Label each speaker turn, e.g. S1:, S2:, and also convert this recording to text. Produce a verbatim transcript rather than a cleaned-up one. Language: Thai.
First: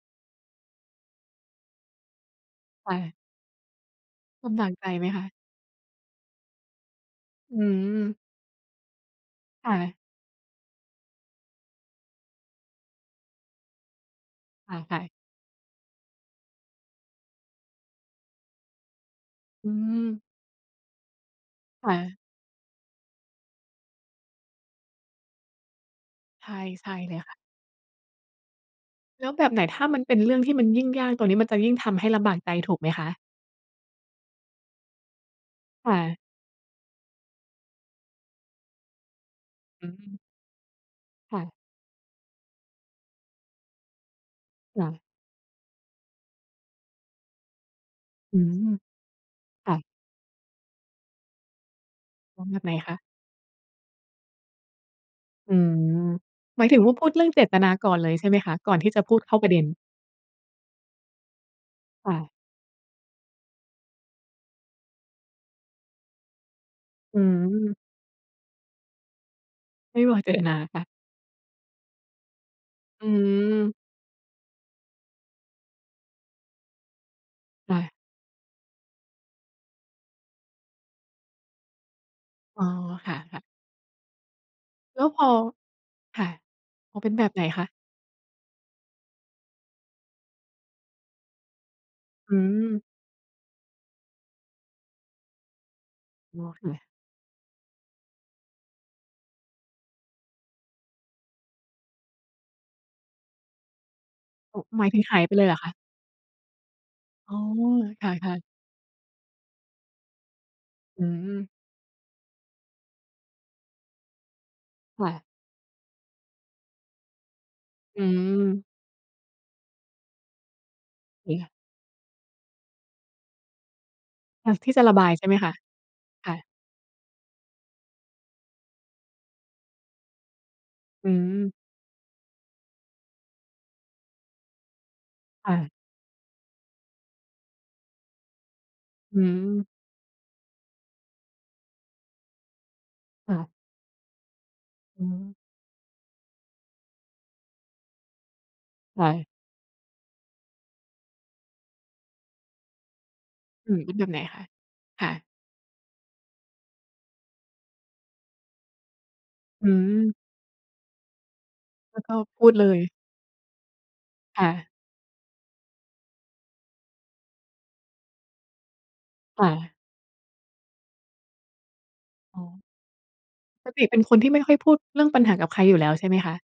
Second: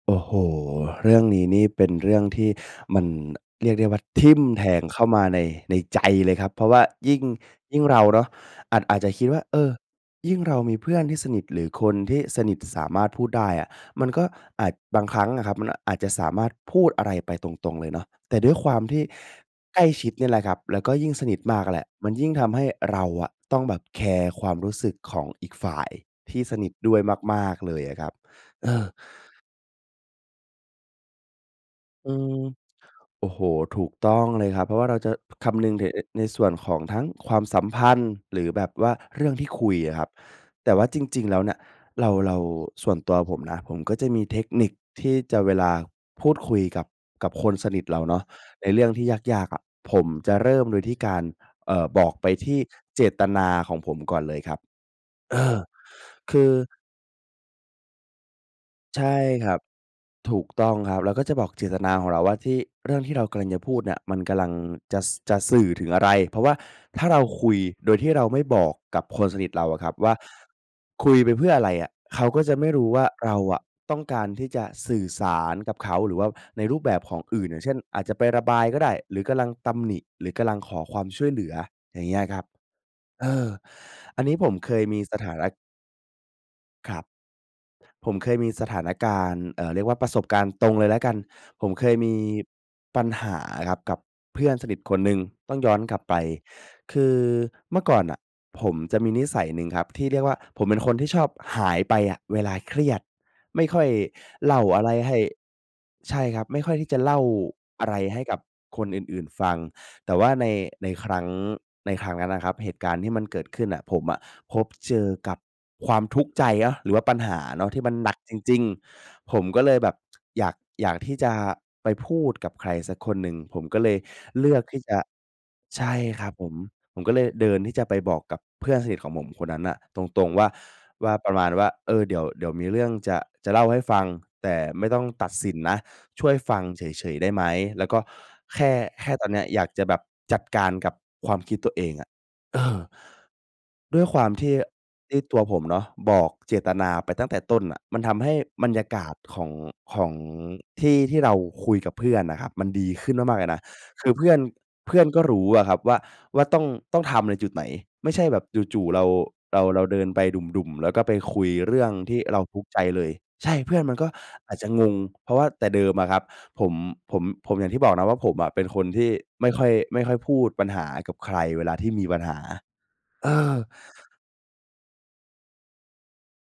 S1: โอ้โฮ เรื่องนี้นี่เป็นเรื่องที่
S2: ค่
S1: มัน
S2: ะ
S1: เรียกได้ว่า ทิ่ม
S2: ลำ
S1: แ
S2: บ
S1: ท
S2: าก
S1: ง
S2: ใจ
S1: เข้
S2: ไห
S1: า
S2: ม
S1: ม
S2: ค
S1: า
S2: ะ?
S1: ใน ในใจเลยครับ เพราะว่ายิ่ง
S2: อื
S1: ยิ่งเรา
S2: ม
S1: เนาะ อาจ อาจจะคิดว่า เอ
S2: ค
S1: อ
S2: ่ะ
S1: ยิ่งเรามีเพื่อนที่สนิท หรือคนที่สนิทสามารถพูดได้อะ มันก็อา
S2: อ
S1: จ
S2: า ค่
S1: บ
S2: ะ
S1: างครั้งอะครับ มันอาจจะสามารถพูดอะไรไปตรง ๆ เลยเนาะ แต่ด้วยความที่
S2: อื
S1: ใกล้ชิด เ
S2: ม
S1: นี่ยแหละครับ แล้วก็ยิ่งสนิทมากอะแหล
S2: ค
S1: ะ
S2: ่
S1: มั
S2: ะ
S1: นยิ่งทำให้เราอะต้องแบบแคร์ความรู้สึกของอีกฝ่ายที่
S2: ใช่
S1: สนิท
S2: ใช
S1: ด
S2: ่
S1: ้วย
S2: เลยค่ะ
S1: มาก ๆ เลยอะครับ เออ
S2: แล้วแบบไหน ถ้ามันเป็นเรื่องที่มันยิ่งยาก ตรงนี้มันจะยิ่งทำให
S1: อ
S2: ้
S1: ื
S2: ลำบา
S1: ม
S2: กใจ ถูกไหมคะ?
S1: โอ้โฮ ถูกต้องเลยครับ เพราะว่าเราจะ พ คำนึงถื
S2: ค
S1: อ
S2: ่
S1: เอ่อ
S2: ะ
S1: ในส่วนของทั้งความสัมพันธ์ หรือแบบว่าเรื่องที่คุย
S2: อื
S1: อะครับ
S2: ม
S1: แต่ว่าจริง ๆ แ
S2: ค
S1: ล้
S2: ่
S1: วน
S2: ะ
S1: ่ะ เรา เรา ส่วนตัวผมนะ ผมก็จะมีเทคนิค
S2: ค่ะ
S1: ที่จะ เวลาพูดคุยกับ กับคนสนิทเราเนาะ
S2: อืม
S1: ไอ้เรื่องที่ยาก ๆ อะ
S2: ค่ะ
S1: ผมจะเริ่มโดยที่การ เอ่อ บอกไป
S2: อ๋อ
S1: ท
S2: แบ
S1: ี่
S2: บไหนคะ?
S1: เจตนาของผมก่อนเลยครับ เอ
S2: อื
S1: อ
S2: ม
S1: คือ
S2: หมายถึงว่า พูดเรื่องเจตนาก่อนเลย ใช่ไหมคะ? ก่อนที่จ
S1: ใช
S2: ะพ
S1: ่
S2: ูดเข้า
S1: ค
S2: ปร
S1: ร
S2: ะ
S1: ั
S2: เด
S1: บ
S2: ็น
S1: ถูกต้องครับ เราก็จะบอกเจตนาขอ
S2: ค
S1: ง
S2: ่
S1: เราว
S2: ะ
S1: ่าที่ เรื่องที่เรากำลังจะพูดเนี่ย มันกำลังจะ ส จะสื่อถึงอะไร? เพราะว่าถ้า
S2: อ
S1: เร
S2: ื
S1: าคุย
S2: ม
S1: โดยที่เราไม่บอกกับคนสนิทเราอะครับ
S2: ไม่
S1: ว่
S2: บ
S1: า
S2: อก เจตนา ค่ะ
S1: คุยไปเพื่ออะไรอะ? เขาก็จะไม่รู้ว่
S2: อ
S1: า เราอะ
S2: ืม
S1: ต้องการที่จะสื่อสารกับเขา หรือว่าในรูปแบบของอื่น อย่างเ
S2: ใ
S1: ช
S2: ช
S1: ่น
S2: ่
S1: อาจจะไประบายก็ได้ หรือกำลังตำหนิ หรือกำลังขอความช่วยเหลือ อย่างเงี้ยอะครับ
S2: อ๋อ ค่
S1: เอ
S2: ะ ๆ
S1: อ อันนี้ ผมเคยม
S2: แล
S1: ี
S2: ้ว
S1: ส
S2: พ
S1: ถ
S2: อ
S1: านะ
S2: ค่ะ
S1: ค
S2: อ
S1: ร
S2: ๋
S1: ั
S2: อ
S1: บ
S2: เป็นแบบไหนคะ?
S1: ผมเคยมีสถานการณ์ เอ่อ เรียกว่าประสบการณ์ตรงเลยแล้วกัน ผมเคยมี
S2: อืม
S1: ปัญหาอะครับกับเพื่อนสนิทคนหนึ่ง ต้องย้อนกลับไป
S2: อ๋อ ค่ะ
S1: คือเมื่อก่อนน่ะผมจะมีนิสัยหนึ่งครับ ที่เรียกว่า ผมเป็นคนที่ชอบหายไปอะเวลาเครียด ไม่ค่อยเล
S2: โอ
S1: ่
S2: ้
S1: าอ
S2: หม
S1: ะ
S2: า
S1: ไร
S2: ยถึง
S1: ให
S2: ห
S1: ้
S2: ายไปเลยเหรอคะ?
S1: ใช่ครับ ไม่ค่อยที่จะเล่า
S2: อ๋อ
S1: อะไร
S2: ค
S1: ให้
S2: ่
S1: ก
S2: ะ
S1: ับ
S2: ๆ
S1: คนอื่น ๆ ฟัง แต่ว่าใน ใน
S2: อื
S1: ครั้ง
S2: ม
S1: ในครั้งนั้นน่ะครับ เหตุการณ์ที่มันเกิดขึ้นน่ะ ผมอะพบเจ
S2: ค
S1: อ
S2: ่ะ
S1: กับความทุกข์ใจเยาะ หรือว่าปัญหาเนาะ ที่มัน
S2: อื
S1: หนักจริง
S2: ม
S1: ๆ ผมก็เลยแบบ อยาก อยากที่จ
S2: เค
S1: ะ
S2: ค่ะ
S1: ไปพูดกับใครสักคนหนึ่ง ผมก็เลยเล
S2: อย
S1: ื
S2: าก
S1: อก
S2: ที
S1: ท
S2: ่
S1: ี
S2: จ
S1: ่
S2: ะ
S1: จ
S2: ระ
S1: ะ
S2: บาย ใช่ไหมคะ?
S1: ใช่คร
S2: ค
S1: ั
S2: ่
S1: บผ
S2: ะ
S1: ม ผมก็เลยเดินที่จะไปบอกกับเพื่อนสนิทของผมคนนั้นน่ะตรง ๆ ว่า ว
S2: อื
S1: ่า ประมาณ
S2: ม
S1: ว่า "เออ เดี๋ยว เดี๋ยวมีเรื่องจะ จะเล่าให้ฟัง แต่ไม่ต้องตัดส
S2: ค
S1: ิ
S2: ่
S1: น
S2: ะ
S1: นะ ช่วยฟังเฉย ๆ ได้ไหม? แล้วก็แค่ แค่
S2: อื
S1: ตอนเนี้ย อย
S2: ม
S1: ากจะแบบจัดการกับความคิดตัวเองอะ" เออ
S2: ค่ะ
S1: ด้วยความที่
S2: อื
S1: ที่
S2: ม
S1: ตัวผมเนาะ บอกเจตนาไปตั้งแต่ต้นน่ะ มันทำให้บรรยาก
S2: ค่
S1: าศ
S2: ะ
S1: ของ ของ ที่ ที่เราคุยกับเพื่อนน่ะครับ มันดีขึ้นมาก ๆ เลยนะ
S2: อืม เป็นแ
S1: ค
S2: บ
S1: ื
S2: บ
S1: อ
S2: ไหน
S1: เพื่อ
S2: ค
S1: น
S2: ะ?
S1: เพื่
S2: ค
S1: อน
S2: ่
S1: ก็
S2: ะ
S1: รู้อะครับว่า ว่า ต้อง ต้องทำในจุดไหน ไม่ใช่แบบจู่ ๆ เรา เรา
S2: อื
S1: เราเดิน
S2: ม
S1: ไปดุ่ม ๆ แล้วก็ไปคุยเรื่อง
S2: แล้วก
S1: ท
S2: ็
S1: ี่เรา
S2: พูด
S1: ทุก
S2: เล
S1: ข์ใจ
S2: ย
S1: เลย ใช่ เพื่อนมันก็
S2: ค่
S1: อาจจ
S2: ะ
S1: ะงง เพราะว่าแต่เดิมอะครับ ผม ผม ผม อย่างที่บอกนะว่าผมอะเป็นคนที่
S2: ค
S1: ไม
S2: ่
S1: ่ค่อย
S2: ะ
S1: ไม่ค่อยพูดปัญหากับใคร เวลาที่มีปัญหา
S2: อ๋อ
S1: เออ
S2: ปกติเป็นคนที่ไม่ค่อยพูดเรื่องปัญหากับใครอยู่แล้ว ใช่ไหมคะ?